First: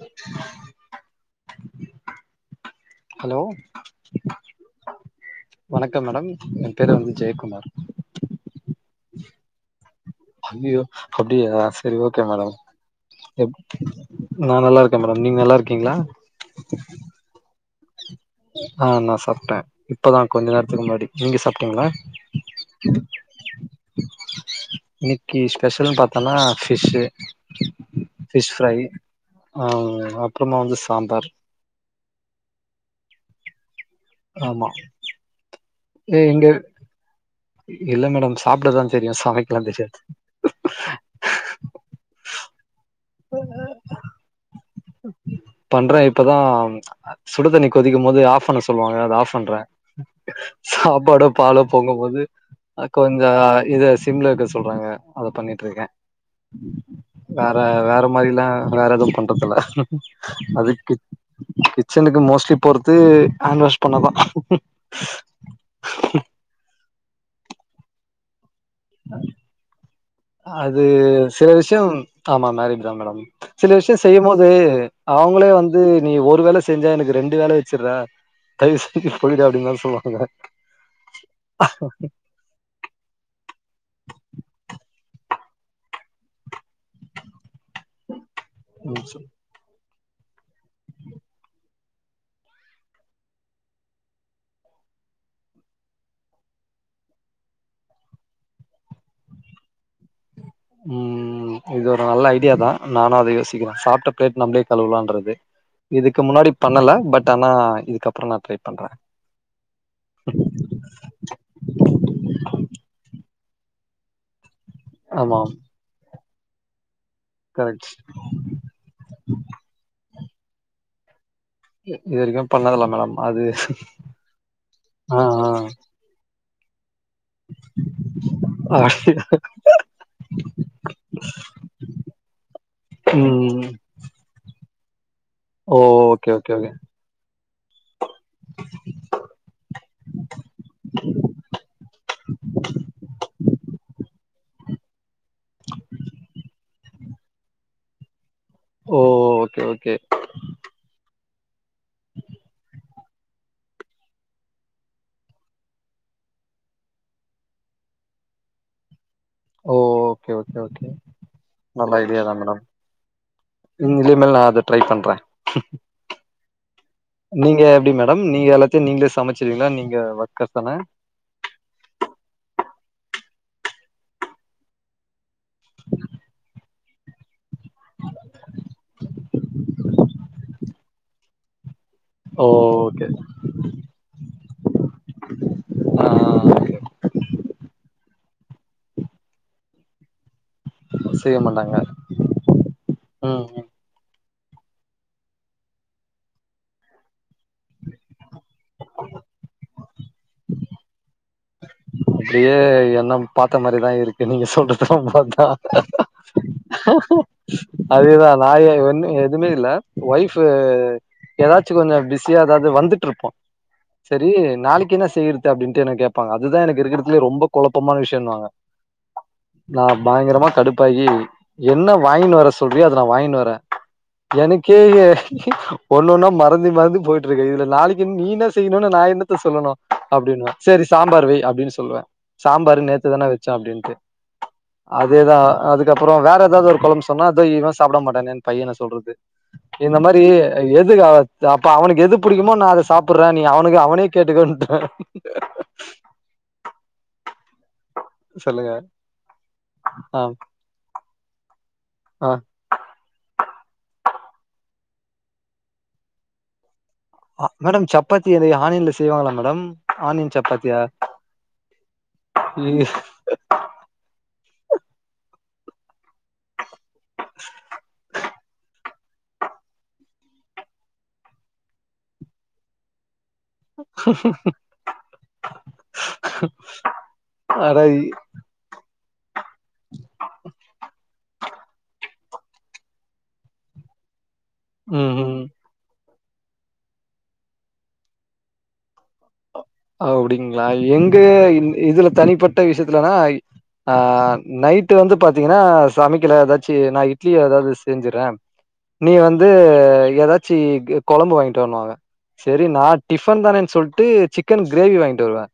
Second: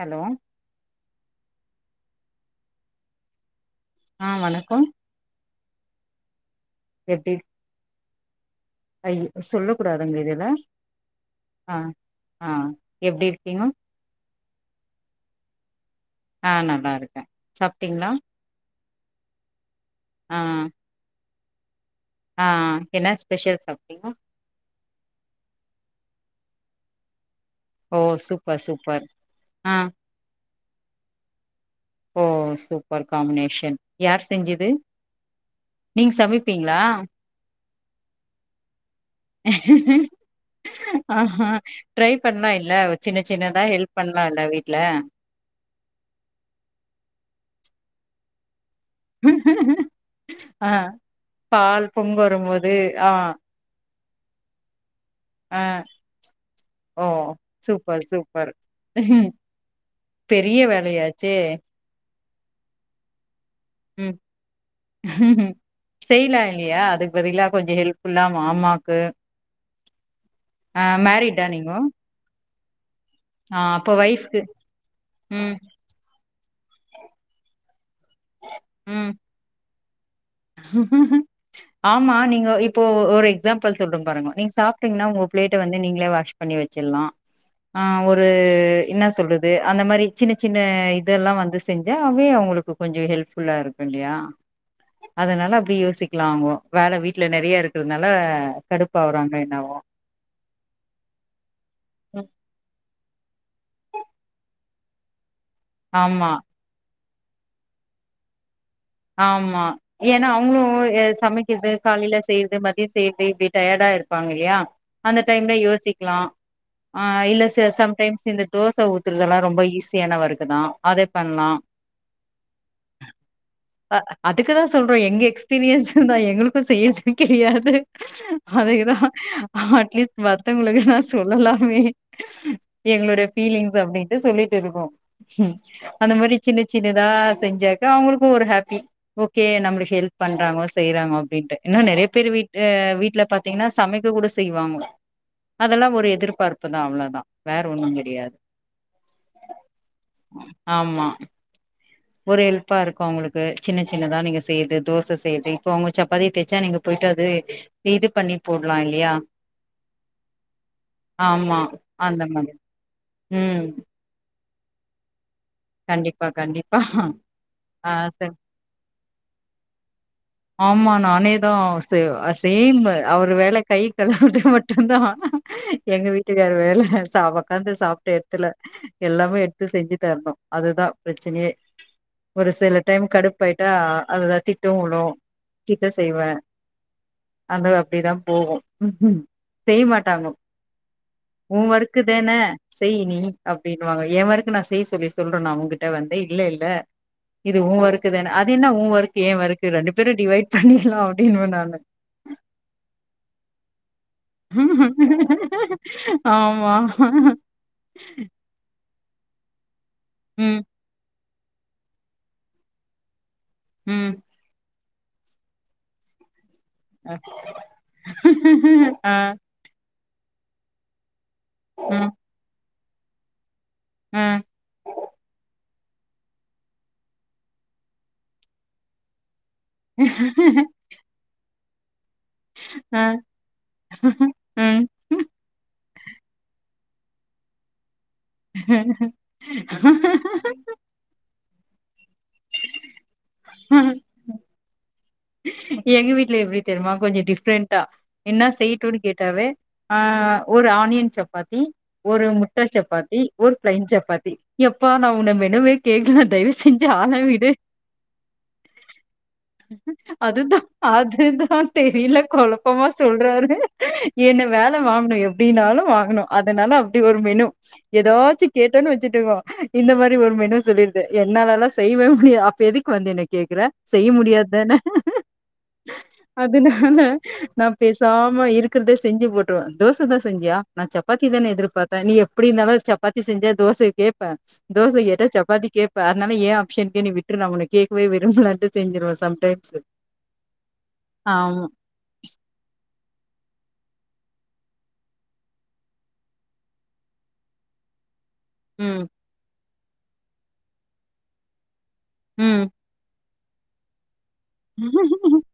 Hello hello ஆ வணக்கம் வணக்கம் மேடம் எ பேரு வந்து ஜெயக்குமார் அயோ சொல்ல கூடாதுங்க இது அய்யியோ அப்டியா சேரி ஓகே ஆ மேடம் எப்டி எ இருக்கீங்க நா நல்லாருக்கே மேடம் நீங்க நல்லாருக்கீங்ளா ஆ நல்லாருக்கே சாப்ட்டிங்ளா ஆ நா சாப்ட்டே இப்பதா ஆ கொஞ்ச நேரத்துக்கு முன்னாடி நீங்க சாப்ட்டீங்ளா ஆ என்ன ஸ்பெஷல் சாப்ட்டீங்க இன்னிக்கி ஸ்பெஷல்னு பாத்தோனா ஃபிஷ்ஷு ஓ ஃபிஷ் சூப்பர் ஃப்ரை சூப்பர் ஆ அப்றமா வந்து சாம்பார் ஓ சூப்பர் காம்னேஷன் யார் செஞ்சது ஆமா நீங்க ஏ சமைப்பீங்களா [unintelligible] இல்ல மேடம் சாப்ட்டதா தெரியு சமைக்கலா தெரியாது ஆ ஹா ட்ரை பண்லால்ல சின்ன சின்னதா ஹெல்ப் பண்லால வீட்ல பண்றே இப்பதா சுடுதண்ணி கொதிக்கும்போது ஆஃப் பண்ண சொல்வாங்க ஆஃப் பண்றே ஆ சாப்பாடோபாலோ பால் பொங்க பொங்கம்போது வரும்போது ஆ கொஞ்சோ இத சிம்ல வெக்க சொல்றாங்க அத ஆ பண்ணிட்ருக்கே ஓ வேற சூப்பர் வேற மாரிலா சூப்பர் வேற எது பண்றதுல்ல பெரிய அதுக்கு வேலையாச்சே கிச்சனுக்கு மோஸ்ட்லி போற்து ஹேண்ட் வாஷ் பண்ணதா ம் செய்லா இல்லயா அது க்பதிலா கொஞ்சோ ஹெல்ப்ஃபுல்லா மாமாக்கு அது ஆ மேரிடா சில நீங்கோ விஷ்யம் ஆமா மேரிட் தா மேடம் ஆ சில அப்ப விஷ்யோ ஒய்ஃப்க்கு செய்யம்மோது அவுங்களே ம் வந்து நீ ஒருவேல செஞ்சா எனக்கு ரெண்டு வேல வச்சுர தய்வு செஞ்சு ம் போய்டு அப்டின்மாரி சொல்வாங்க ஆமா நீங்க இப் போ ஒரு எக்ஸாம்பிள் சொல்றே பாருங்க நீங் சாப்ட்டீங்னா உங்க பிளேட்ட வந்து நீங்ளே வாஷ் பண்ணி வச்சிர்லா ஆ ஒரு என்ன சொல்றது அந்த மாரி சின்ன சின்ன இதெல்லா வந்து செஞ்சா அவே அவங்களுக்கு கொஞ்சோ ஹெல்ப்ஃபுல்லா இருக்கு இல்லையா அதனால அப்டி யோசிக்கலாகோ வேலை வீட்டுல நெறைய இருக்குறதுனால கடுப்பு ஆவுறாங்க என்னாவே ம்ம் இது ஒரு ம். நல்ல ஐடியா தா நானு அத யோசிக்கிறே சாப்ட்ட பிளேட் நம்ளே கழுவுலான்றது இதுக்கு ஆமா முன்னாடி பண்ணல பட் ஆனா இதுக்கப்புரோ நா ட்ரை பண்ற ஆமா ஏன்னா அவங்களு சமைக்குது காலையில செய்யுது மதிய செய்யது இப்படி டயர்டா இருப்பாங்க இல்லையா அந்த ஆமா டைம்ல யோசிக்கலா அ இல்ல சில கரெக்ட் சம்டைம்ஸ் இந்த தோச ஊத்துறதுல்லா ரொம்ப ஈஸியான வுர்க்குதா அதே பண்ணலா இது வரைக்கு பண்ணதுஇல்ல மேடம் அது அதுக்கு தா சொல்ற ஆ எங்க எக்ஸ்பீரியன்ஸ்ன் தா எங்களுக்கு சேத்து விக்க தெரியாது ஆ அதேதா அட்லீஸ்ட் மத்தவங்களுக்கு நா சொல்லாமே எங்களுடே ம் பீலிங்ஸ் அப்டின்ட்டு சொல்லிட்டு இருப்போ ஓ! அந்த ஓகே, மாரி ஓகே, சின்ன ஓகே. சின்னதா செஞ்சாக்க அவங்களுக்கு ஒரு ஹாப்பி ஓகே நம்மளுக்கு ஹெல்ப் பண்றங்கோ செய்யறாங்கோ அப்டின்ட்டு இன்னு நெறைய பேர் வீட் வீட்டுல பாத் பாத்திங்கன்னா சமைக்க கூட செய்வாங்கோ அதெல்லா ஒரு எதிர்பார்ப்பு தா அவ்ளோதா வேற ஒன்னு கெடையாது ஓ ஓகே ஓகே ஆம்மா ஒரு ஹெல்ப்பா இருக்கு அவங்களுக்கு சின்ன சின்னதா நீங்க செய்ரது தோசை செய்ரது இப்ப அவங்க சப்பாத்திய தேச்சா பூரி போயிட்டு அது இது பண்ணி போடலா இல்லையா ஓ ஓகே ஓகே ஓகே ஆமா நல்ல ஐடியா அந்த தா மாதிரி மேடம் ம் நீங்க இனிமேல் நா அத ட்ரை பண்றே கண்டிப்பா கண்டிப்பா நீங்க ஆ எப்படி மேடம் சரி நீங்க எல்லாத்தையு நீங்களே சமைச்சீடுவீங்களா நீங்க ஒர்க்கர்ஸ் தானே? ஆமா நானேதா செய்வ சேம் அவர் வேல கை கழுவுறது மட்டுதா எங்க வீட்டுக்காரு வேல சாப உக்காந்து சாப்ட்ட எடத்துல எல்லாமே எடுத்து செஞ்சுதரணு அதுதா பிரச்சனையே ஓ! ஒரு சில டைம் ஓகே. கடுப்பாயிட்டா அது தா திட்டு விழு திட்ட ஆ செய்வே ஓகே. அது அப்படிதா போகு ம்ஹூ செய்ய மாட்டாங்கோ செய்ய உன் மாட்டாங்க. ஒர்க் தான செய்யி நீ ம், ம். அப்டின் வாங்க ஏ ஒர்க்கு நா செய்ய சொல்லி சொல்றேனா உங்கிட்ட வந்து இல்லல இது உ ஒர்க் தான அது என்ன உ ஒர்க் ஏ ஒர்க்கு ரெண்டு பேரு டிவைட் பண்ணிடலா அப்டின்னு நானு அப்டியே எல்லாம் பாத்த மாரிதா இருக்கு என்ன நீங்க சொல்றது ல பாத்தா ஆமா. அதேதா நா எ ஒன்னு எதுமே இல்ல ஒய்ஃப் ம், ஏதாச்சு கொஞ்ச பிஸியா ஏதாவது வந்துட்டு இருப்போ ம். சரி நாளைக்கு என்ன செய்யறது அப்டின்ட்டு என்ன கேட்பாங்க அதுதா எனக்கு அ, இருக்கிறதுலயே ரொம்ப குழப்பமான விஷயம்னுவாங்க ம், அ, நா பயங்கரமா கடுப்பாகி என்ன வாங்கினு வர சொல்றியோ அத நா வாங்கின்னு வரே எனக்கே ஒன்னு ஒன்னா மறந்து மறந்து போயிட்டு இருக்குது இதுல நாளைக்கு நீ என்ன செய்யணுன்னு நான் என்னத்த சொல்லணு அப்டின்னுவ சரி சாம்பார் வை அப்டின்னு சொல்லுவே சாம்பார் அ, நேத்து தானே வச்சோ அப்டின்ட்டு ம். அதே தா அதுக்கப்புறோ வேற எதாவ்து ஒரு குழம்பு சொன்னா அத இவே சாப்ட மாட்டா என்னன் பையன சொல்றது இந்த மாரி எதுக்கு அப்ப அவனுக்கு எது பிடிக்குமோ நா அத சாப்புறேநீ அவனுக்கு அவனே கேட்டுக்கோன்றுவே எங்க வீட்ல எப்டி தெரியுமா கொஞ்சோ டிஃப்ரெண்ட் என்னா சொல்லுங்க செய்யடுன்னு கேட்டாவே ஆ ஆஹ் ஒரு ஆனியன் சப்பாத்தி ஒரு ஆ முட் ட சப்பாத்தி ஒரு பிளைன் சப்பாத்தி எப்பா நா உன்ன மெனுவே கேக்கல தயவு செஞ்சு ஆள விடு. மேடம் சப்பாத்தி எதயு ஆனியன்ல செய்வாங்ளா மேடம் ஆனியன் அதுதா சப்பாத்தியா அதுதா தெரியல குழப்பமா சொல்றாரு என்ன வேல வாங்கனு எப்டினாலு வாங்கணு அதனால இப்டி ஒரு மெனு எதாச்சு கேட்டோன்னு வச்சுட்டுக்கோ இந்த மாரி ஒரு மெனு சொல்லிடுது என்னாலல்லா செய்வே முடியாது அப்ப எதுக்கு வந்தனைக்கு கேக்குற செய்ய முடியாது தானே அதனால நா அட பெசாம இருப் கேக்குறத செஞ்சு போட்டுருவே தோச தா செஞ்சியா நா சப்பாத்தி தானே எதிர்பாத்தே நீ எப்டி இருந்தாலு சப் சப்பாத்தி செஞ்சா தோச கேப்ப தோச கேட்டா ம்ஹ்ம். சப்பாத்தி கேப்ப ப்ப அதனால ஏ ஆப்ஷ்ன்கே நீ விட்டுரு நா உன்ன கேக்கவே விரும்லன்னுட்டு செஞ்சிருவே சம்டைம்ஸ் அப்டிங்களா எங்க இதுல தனிப்பட்ட விஷயத்துலனா ஆஹ் நைட்டு வந்து பாத்தீங்கன்னா சமைக்கல எதாச்சு நா இட்லி எதாவ்து செஞ்சுறே ம். நீ வந்து எதாச்சி குழம்பு வாங்கிட்டு வாண்ணு வாங்க சரி ம். நா டிஃப் டிஃபன் தானே சொல்ட்டு சிக்கன் கிரேவி வாங்கிட்டு வருவே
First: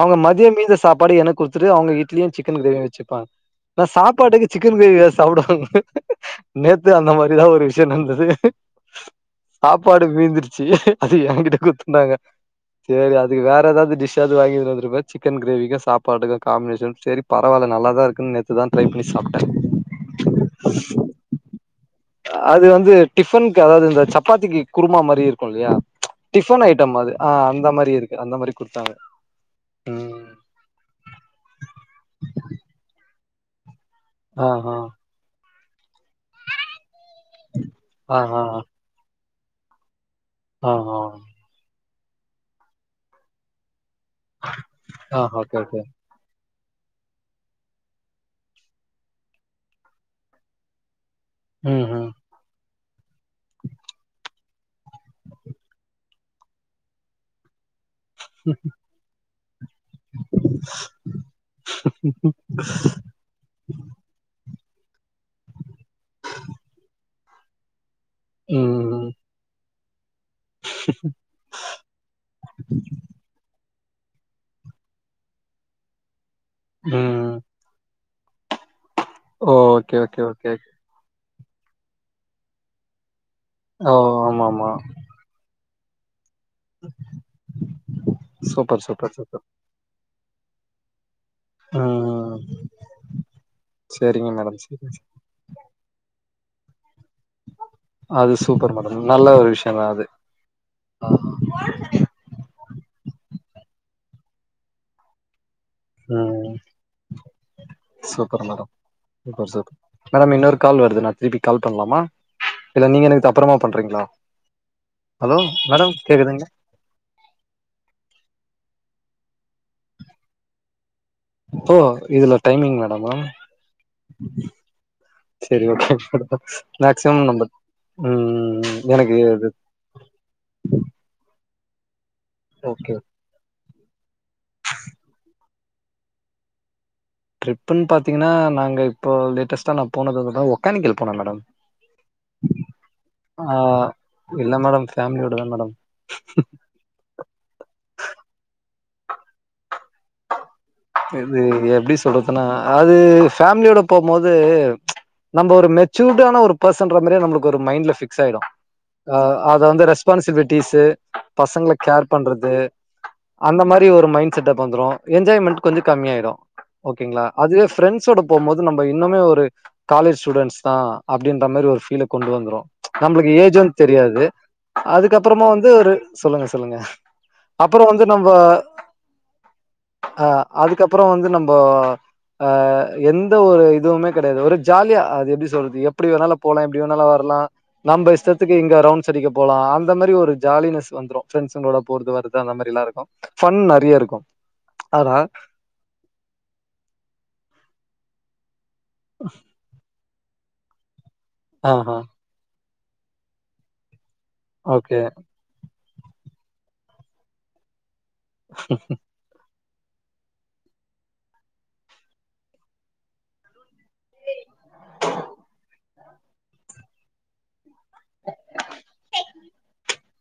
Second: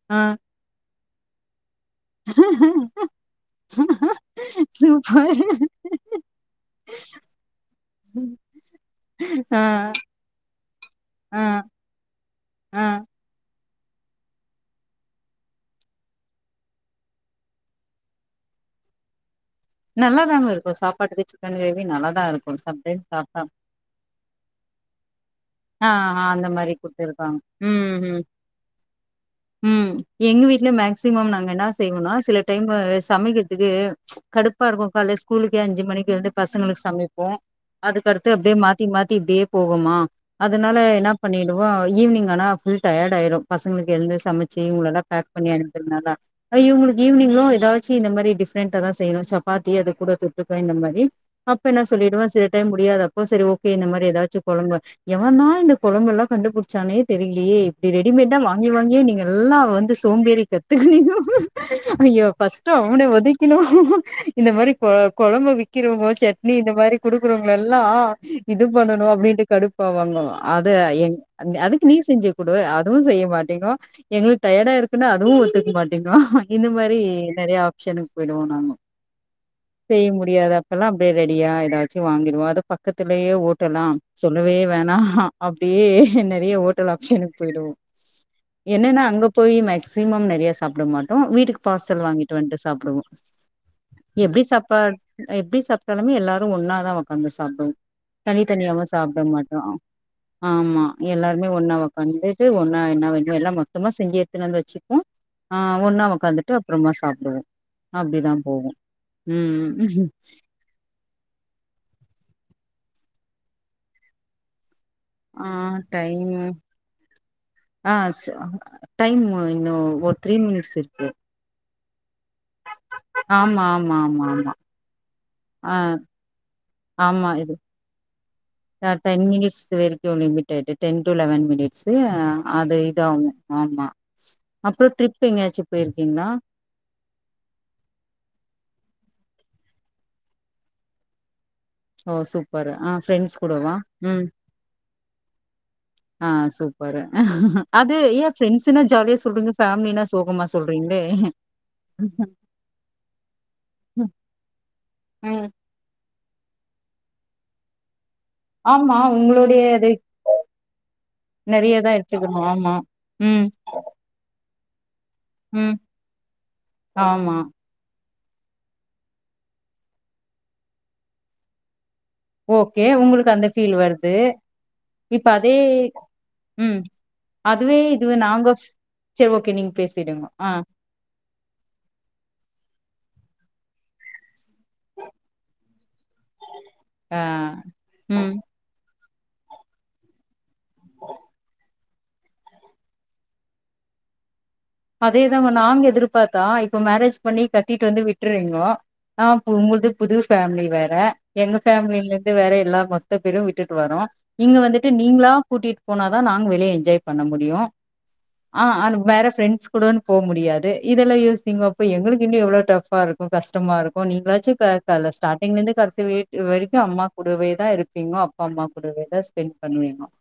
அவங்க ஆ. மதியோ மீந்த சாப்பாட எனக் கொடுத்துட்டு அவங்க இட்லியு சிக்கன் கிரேவியு வச்சுப்பாங்க நா சாப்பாட்டுக்கு சிக்கன் கிரேவி தா சூப்பர். சாப்டுவாங்க நேத்து அந்த மாரிதா ஒரு விஷயோ நடந்தது ஆ, சாப்பாடு மீந்துருச்சு அது ஆ, ஏகிட்ட குடுத்திட்டாங்க ஆ. சரி அ வேற எதாவ்து டிஷ்ஷாது வாங்கினு வந்துருப்பே சிக்கன் கிரேவிக்கு சாப்பாடுக்கு காம்பினேஷன் சரி பரவால்ல நல்லா தா இருக்குன்னு நேத்துதா ட்ரை பண்ணி சாப்ட்டே நல்லா தாங்க இருக்கு சாப்பாட்டுக்கு சிக்கன் கிரேவி நல்லா தா அது வந்து டிஃபன்க்கு அதாவ்து இந்த சப்பாத்திக்கு குருமா மாரி இல்லயா ஆ, ஆ அந்த டிஃபன் மாரி ஐட்டம் அது குடுத்துருக்காங்க. ஆஹ் அந்த மாரி இருக்கு அந்த மாரி குடுத்தாங்க உம் ம் எங்க வீட்டுலயு மே மேசிமம் நாங்க என்னா செய்வோம்னா சில டைமு சமக்கிறதுக்கு ஆ கடுப்பா ஆ இருக்கு கால்லே ஸ்கூலுக்கே அஞ்சு மணிக்கு எழுந்து பசங்களுக்கு சமைப்போ ஆ அதுக்கடுத்து ஆ அப்டியே மாத்தி மாத்தி இப்டியே போகுமா ஆ அதனால ஆ என்னா பண்ணிடுவோ ஈவ்னிங் ஆனா ஃபுல் டயர்ட் ஆயிரு பசங்களுக்கு எழுந்து சமச்சி இவுங்கலல்லா ஆ பேக் பண்ணி ஓகே ஓகே அனுப்பிரனால இவுங்களுக்கு ஈவினிங்லோ எதாச்சு இந்த மாரி டிஃப்ரெண்டா தா செய்யணு சப்பாத்தி அது கூட தொட்டுக்கா இந்த மாரி அப்ப என்ன ம் ம் சொல்லிடுவே சில டைம் முடியாத அப்போ சரி ஓகே இந்த மாரி எதாச்சு கொலம்பு எவன்தா இந்த கொழம்புல்லா கண்டுபுடிச்சானே தெரிலயே இப்டி ரெடிமேட்டா வாங்கி வாங்கியே நீங்க எல்லா வந்து சோம்பேறி கத்து நிக்கோ ஐயோ பஸ் டா அப்டியே ஒதக் கினு இந்த மாரி கொழம்பு விக்கிறவுங்க சட்னி இந்த மாரி குடுக்குறவங்களல்லா இது பண்ணணு ம் அப்டின்ட்டு கடுப்பாவாங்கோ அது அதுக்கு நீ செஞ்சு குடு அதுவு செய்ய மாட்டிங்கோ எங்ளுக்கு டயர்டா இருக்குன்னா அதுவு ஒத்துக்க மாட்டிங்கோ இந்த ம் மாரி ம் நெறய ஆப்ஷன்க்கு போயிடுவோ நாங்கோ ஓ ஓகே செய்ய ஓகே ஓகே முடியாத ஓகே. அப்பளா ரெடியா எதாச்சு வாங்கிடுவோ அதுவு பக்கத்துலயே ஓட்டலா ஓ சொல் ஆமா ஆமா ஆ அப்டியே நிறய ஹோட்டல் ஆப்ஷனுக்கு போயிடுவோ சூப்பர் என்னன்னா சூப்பர் அங்க சூப்பர் போய் சிமம் நிறய சாப்பட மாட்டோம் வீட்டுக்கு பார்சல் வாங்கிட்டு ம் வன்ட்டு சாப்டுவோம் சரிங்க எப்டி மேடம் சாப்பா சரிங்க எப்டி சாப்ட்டாலுமே எல்லாரும் ஒன்னாதா உக்காந்து சாப்டுவோம் அது சூப்பர் தனித்தனியாவ மேடம் சாப்பட நல்ல ஒரு மாட்டோம் விஷயந்தா அது ஆமா எல்ல எல்லாருமே ஒண்ண உக்காந்துட்டு ஒன்னா என்ன வேணுமோ எல்லா மொத்தமா செஞ்சி எடுத்துன்னு வந்து வச்சுப்போம் ஆ ஒன்னா உக்காந்துட்டு ம் அப்புறமா சாப்புடுவோம் சூப்பர் அப்டிதான் மேடம் போவோம் சூப்பர் ம் சூப்பர் ம் மேடம் இன்னொரு கால் வருது நா திருப்பி கால் பண்லாமா இல்ல நீங்க எனக்கு அப்புறமா பண்றீங்களா ஹலோ ஆ மேடம் டைம் கேக்குதுங்களா ஆ ச டைம் இன்னும் ஒரு த்ரீ மினிட்ஸ் இருக்கு ஓ இதுல டைம்மிங் வெ ஆமா ஆமா ஆமா ஆமா சரி ஆ ஒகே ஆமா மேக்சிமம் நம்ப ம் ஆ டென் மினிட்ஸ் வெரீக்கும் limited ten to eleven minutes அது ஓகே இதாகும் ஆமா அப்புறோ ட்ரிப் எங்கயாச்சும் போயிருக்கீங்களா ட்ரிப்புன்னு பாத்தீங்கன்னா நாங்க இப்போ லேஸ்ட்ட நா போனது ஒக்கானிக்கல் போன மேடம் ஓ சூப்பர் ஆ ஃரெண்ட்ஸ் கூட ஆ வா ம் இல்ல மேடம் ஃபேமிலியோட தா மேடம் ஆ சூப் பரு அது ஏன் ரெண்ட்ஸ்னா ஜாலியா சொல்றீங்க ஃபேமலினா சோகமா சொல்றீங்களே இது எப்டி சொல்றதுன்னா அது ஃபேமிலியோட போம் போது நம்ம ம் ஒரு மே சூர்டான ஒரு பர்சன்ற மாறியே நம்மளுக்கு ஒரு மைண்ட்ல பிக்ஸ் ஆயிடும் ஆமா அ அத உங்களுடைய வந்து அது ரெஸ்பான்சிபிலிட்டிஸ் பசங்கள நெறையதா கேர் எடுத்துக்கணு பண்றது ஆமா ம் அந்த மாறி ஒரு மைண்ட் செட் அப்போ வந்துரும் என்ஜாய்மெண்ட் ம் கொஞ்சோ கம்மியயிடும் ஓகேங்களா ஆமா அதுவே பிரண்ட்ஸ் பிரண்ட்ஸ் ஓட போம் போது நம்ம இன்னுமே ஒரு காலேஜ் ஸ்டூடெட்ஸ் தான் அப்டின்ற மாறி ஒரு பீல்ல கொண்டு வந்துரும் ஓகே உங்களுக்கு நம்மளுக்கு அந்த ஃபீல் ஏஜும் வருது தெரியாது இப்ப அதே அதுக்கப்புறமும் வந்து ஒரு சொல்லுங்க சொல்லுங்க ம் அதுவே அப்புறோ வந்து இதுவே நம்ம நாங்க செரி ஓகே நீங்க பேசிடுங்க அ ஆ அதுக்கப்புறோ வந்து நம்போ ஆ எந்த ஒரு இதுவுமே கிடயாது ஒரு ஜாலியா அது எப்டி சொல்றது எப்டி வேணாலும் போலா எப்டி வேணாலும் ஆ வரலா நம்ம ம் இஷ்டத்துக்கு இங்க ரவுண்ட்ஸ் அடிக்க போலா அந்த மாறி ஒரு ஜாலினஸ் வந்துரும் ரெண்ட்ஸுங்களோட போது வருது அந்த மாரில்லா இருக்கும் ஃபன் நெரிய இருக்கும் அதேதாங்க நானு எதிர்பார்த்தா இப்ப மேரேஜ் பண்ணி கட்டிட்டு வந்து விட்டுருவிங்ககோ ஆ உங்கள்து புது ஃபேமிலி வேற எங்க ஆஹா ஃபேமிலில வேற எல்லா மொஸ்த பேரும் விட்டுட்டு வாறோம் இங்க வந்துட்டு ஓகே நீங்களா கூட்டிட்டு போனாதா நாங்க வெளிய என்ஜாய் பண்ண முடியும் ஆ வேற ஃப்ரெண்ட் கூட போ முடியாது இதெல்லா யோசீங்க அப்போ எங்களுக்கு இன்னும் எவ்வளோ டஃபா இருக்கும் கஷ்டமா இருக்கும் நீங்களாச்சும் கா ஸ்டார்டிங்ல இருந்து கடைசி வரைக்கும் அம்மாகூடவே தான் இருப் எப்பயுமோ அப்பா அம்மா கூடவேதான் ஸ்பெண்ட் பண்ணுவன் நான்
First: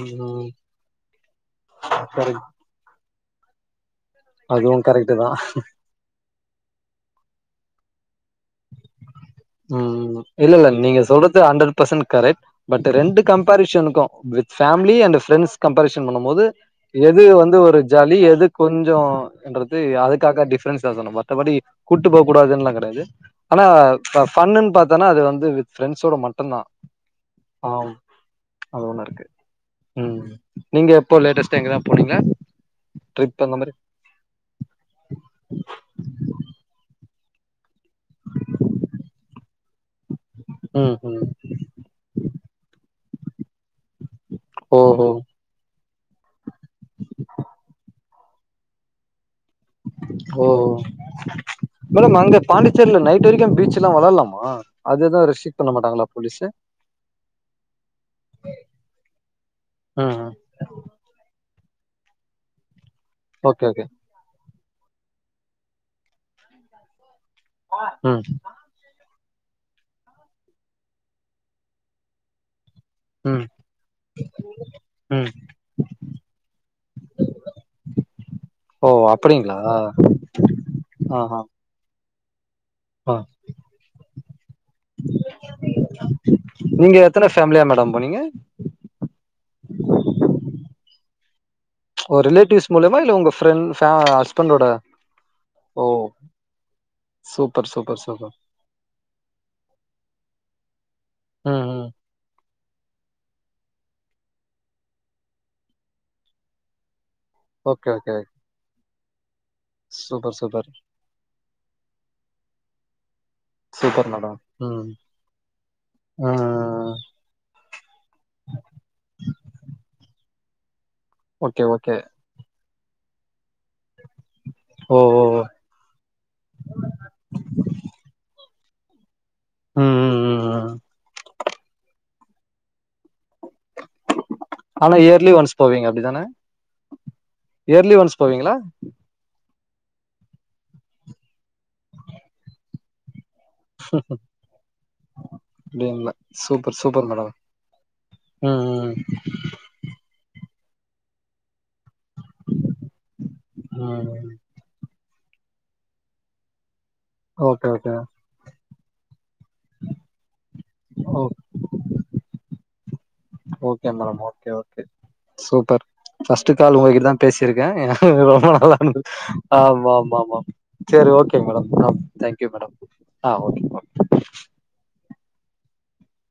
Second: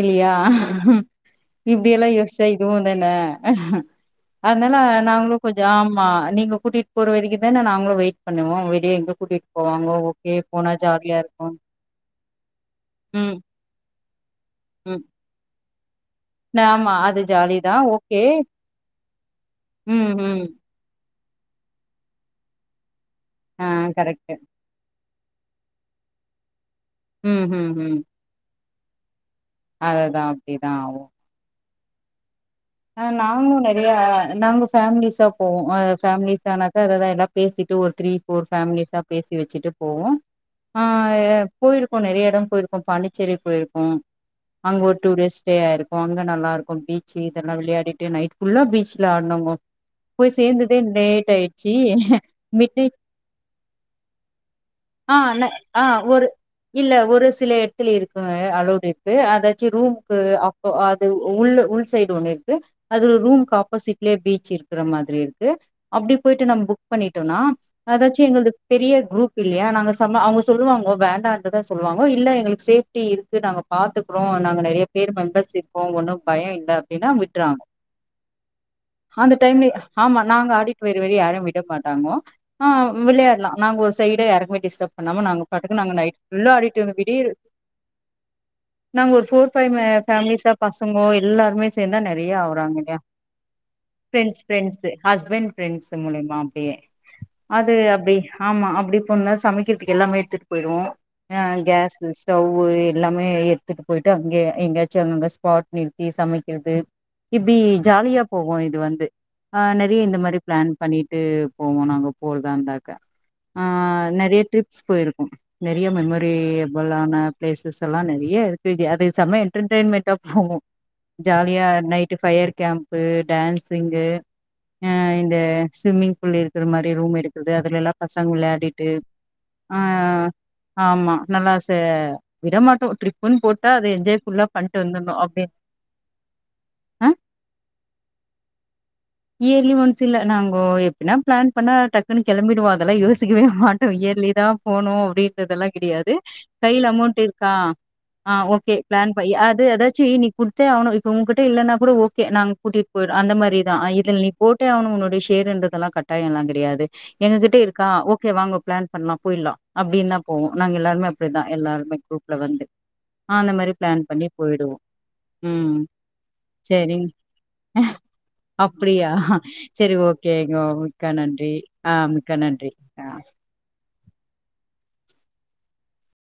இல்லையா ம் இப்படியெல்லாம் கரெக்ட் யோசிச்சா இதுவும் தானே அதனால அதுவு கரெக்ட் தா நாங்களும் கொஞ்சம் ஆமா நீங்க கூடியிட்டு போற வரைக்கு தானே நாங்களும் வெயிட் பண்ணுவோ வெளிய எங்க கூட்டிட்டு போவாங்க ம் ஓகே இல்ல போனா நீங்க ஜாலியா சொல்றது இருக்கு அண்டரட்சன்ட் கரெக்டு பட் ரெண்டு ம் கம்பேரிசன் எனக்கும் வித் பேமிலி ம் அண்ட் பிரெண்ட்ஸ் கம்பரிசன் பண்ணும் போது நா- ஆமா அது எது வந்து ஜாலி தா ஒரு ஜாலி ஓகே எது கொஞ்சம் எங்களுக்கு ம் ம் அதுக்காக டிஃபரன்ஸ் தான் மத்தபடி கூப்பிட்டு போக கூடாதுன்னுல்லாம் கிடையாது ஆனா ஆ கரெக்ட்டு ஃபன்னு பாத்து ஏனா அது வந்து பிரண்ட்ஸ்ட மட்டும் தான் ம் ஆ ம் ம் அது ஒண்ணு இருக்கு ம் அததா அப்டிதா நீங்க எப்போ லேட்டஸ்ட்சா எங்கனா போனிங்களா ஆஹ நாங்களு நெறைய நாங்க ஃபேமிலிஸா போவோ அ ஃபேமிலிஸ் ஆனானக்காக அது தா எல்லா பேசிட்டு ஒரு த்ரீ ஃபோர் ஃபேமிலிஸா பேசி வச்சுட்டு போவோ ஆ ம் ம் போயிருக்கோ நெறைய இட போயிருக்கோ பாண்டிச்சேரி போயிருக்கோ அங்க ஒரு ஓஹோ டூ டேஸ் ஸ்டே ஆயிருக்கோ அங்க நல்லா இருக்கும் பீச்சு இது எல்லா விளையாடியிட்டு நைட்டு ஃபுல்லா பீச்சல ஆடுன்னோங்கோ போய் ஓ சேர்ந்தே லேட் ஆயிடுச்சு மேடம் என்ன அங்க மிட் நைட்டு பாண்டிச்சேரில நைட் வரைக்கு பீச்லா வெளாட்லாமா அது ஆ எது ன்ன ரெஸ்ட்ரிக்ட் பண்ண ஆ மாட்டாங்களா ஒரு போலீஸு இல்ல ஒரு சில இடத்துல இருக்குங்க அலோடு இருக்கு அதாச்சு ம் ரூம்க்கு ம் ஆஃப் அது உள்ள உள் சைடு ஒண்ணு இருக்கு அது ஒரு ரூம்க்கு ஓகே ஓகே ஆஃப்போசிட் குள்ளே பீச் இருக்கற மாதிரி இருக்கு அப்டி போயிட்டு நம்ம புக் பண்ணிட்டோம்னா அதாச்சு ம் எங்களுது பெரிய குரூப் இல்லயா நாங்க சம அவங்க சொல்லுவாங்கோ வேண்டான்தா சொல்லுவாங்க இல்ல எங்களுக்கு ஷேப் ட்டி இருக்கு ம் நாங்க பாத்துக்கிறோ நாங்க நெறைய பேர் ம் மெம்பர்ஸ் இருக்கோ ஒன்னு பயம் இல்ல ஏனா விட்டுறாங்க ஓ அந்த அப்டிங்களா டைம்ல ஆ ஆமா நாங்க ஆடி பேர்விழி ஆ யாரையு விட் ட்ட மாட்டாங்கோ ஆ விளையாடலா நாங்க ஒரு சைடா யாருமே டிஸ்ப் பண்ணாம நாங்க பாட்டுக்கு நாங்க நைட்டு ஃபுல்லா ஆடிட்டு இருந்தோ வீடி எத்தன்ன ஃபேமிலியா மேடம் போனிங்க நாங்கக் ஒரு ஃபோர் ஃபைவ் ஃபேமிலிஸ்ஸா பசங்கோ எல்லாருமே சேர் சேந்தா ஒரு நெறைய ரிலேட்டிவ்ஸ் அவுரங்க மூலியமா இல்லையா இல்ல உங்க ஃப்ரெண்ட் ஃபே ஃபிரண்ட்ஸ் ஹஸ்பண்டோட ஃபிரண்ட்ஸ் ஹஸ்பன்டு ஓ ஃபிரண்ட்ஸ் மூலியமா அப்டியே சூப்பர் அது சூப்பர் அப்டி சூப்பர் ஆமா அப்டி போனோம்னா சமைக்கிறதுக்கு எல்லாமே எடுத்துட்டு போயிடுவோ ஆஹ் ம் ம் கேஸ் ஸ்டவ்வு எல்லாமே எடுத்துட்டு போயிட்டு அங்கே எங்கேயாச்சு அங்கங்க ஸ்பாட் நிறுத்தி சமைக்கிறது இப்டி ஓகே ஓகே ஜாலியா போகு இது வந்து ஆ நெறைய இந்த சூப்பர் மாதிரி சூப்பர் பிளான் பண்ணிட்டு போவோ நாங்க போறதா இருந்தாக்கா அ சூப்பர் மேடம் நெறைய ட்ரிப்ஸ் ம் போயிருக்கோ நெறைய மெமரி ம் எப்பலான்ன பிளேசஸ் எல்லா நெறைய இருக்கு [unintelligible] இது அதே சமயம் என்டர்டெயின்மெண்ட்டா போகு ஓகே ஜாலியா ஓகே நைட்டு ஃபயர் கேம்ன்பு டான்ஸ் ங்கு அ ஓ ஓ இந்த ஓ ஸ்விமிங் ஃபுல் இருக்கு இருக்குற மாதிரி ரூம் எடுக்குறது அதுல எல்லா பசங்க விளையாடிட்டு ம் ம் ஆஹ் ம் ம் ஆமா நல்லா சா விடமாட்டோ ட்ரிப்பு முன் போட்டா அத என்ஜாய்ஃபுல்லா பண்ட்டு வந்துருன்னு அப்டியின் போவிங்க அப்டிதான இயர்லி ஒன்ஸ் போவிங்களா இயர்லி ஒன்ஸ் இல்ல நாங்கோ எப்டினா பிளான் பண்ணா டக்குன்னு கிளம்பிடுவோ அதெல்லா யோசிக்கவே மாட்டோ மாட்டோ இயர்லி தா போன்ணு அப்டின்றதெல்லா அப்டிங்களா கிடையாது சூப்பர் கையில சூப்பர் அமௌண்ட் மேடம் இருக்கா ஆஹ ம் ஓகே ம் பிளான் படி அ அது ஏதாச்சு இவிங் கொடுத்தே ஆகனு இப்ப உங்ககிட்ட இல்லன்னா கூட ஓகே நாங்க கூட்டிட்டு போயிரோ அந்த மாதிரி தா ம் போட்டோ ஆவனு உன்னுடைய ஷேர் என்றதெல்லாம் கட்டாய எல்லா கிடையாது எங்க கிட்ட இருக்கா ஓக் ஓகே வாங்க பிளான் பண்ணலா போயிடலா அப்படின் தா போவோ நாங்க எல்லாருமே ஓ அப்டிதா எல்லாருமே குரூப்ல வந்து ஆ அந்த மாரி ஓகே பிளான் மேடம் பண்ணி ஓகே போயிடுவோ ஓகே சூப்பர் ம் ஃபர்ஸ்ட் கால் செரிங் உங்ககிட்டதா பேசியிருக்க ரொம்ப நல்லா அப்டியா ஆமா செரி ஆமா ஆ ஓகேங்க மிக்க சேரிங் ஓகே நன்றி மேடம் ஆ மிக்க தேங்யூ நன்றி மேடம் ஆ [unintelligible]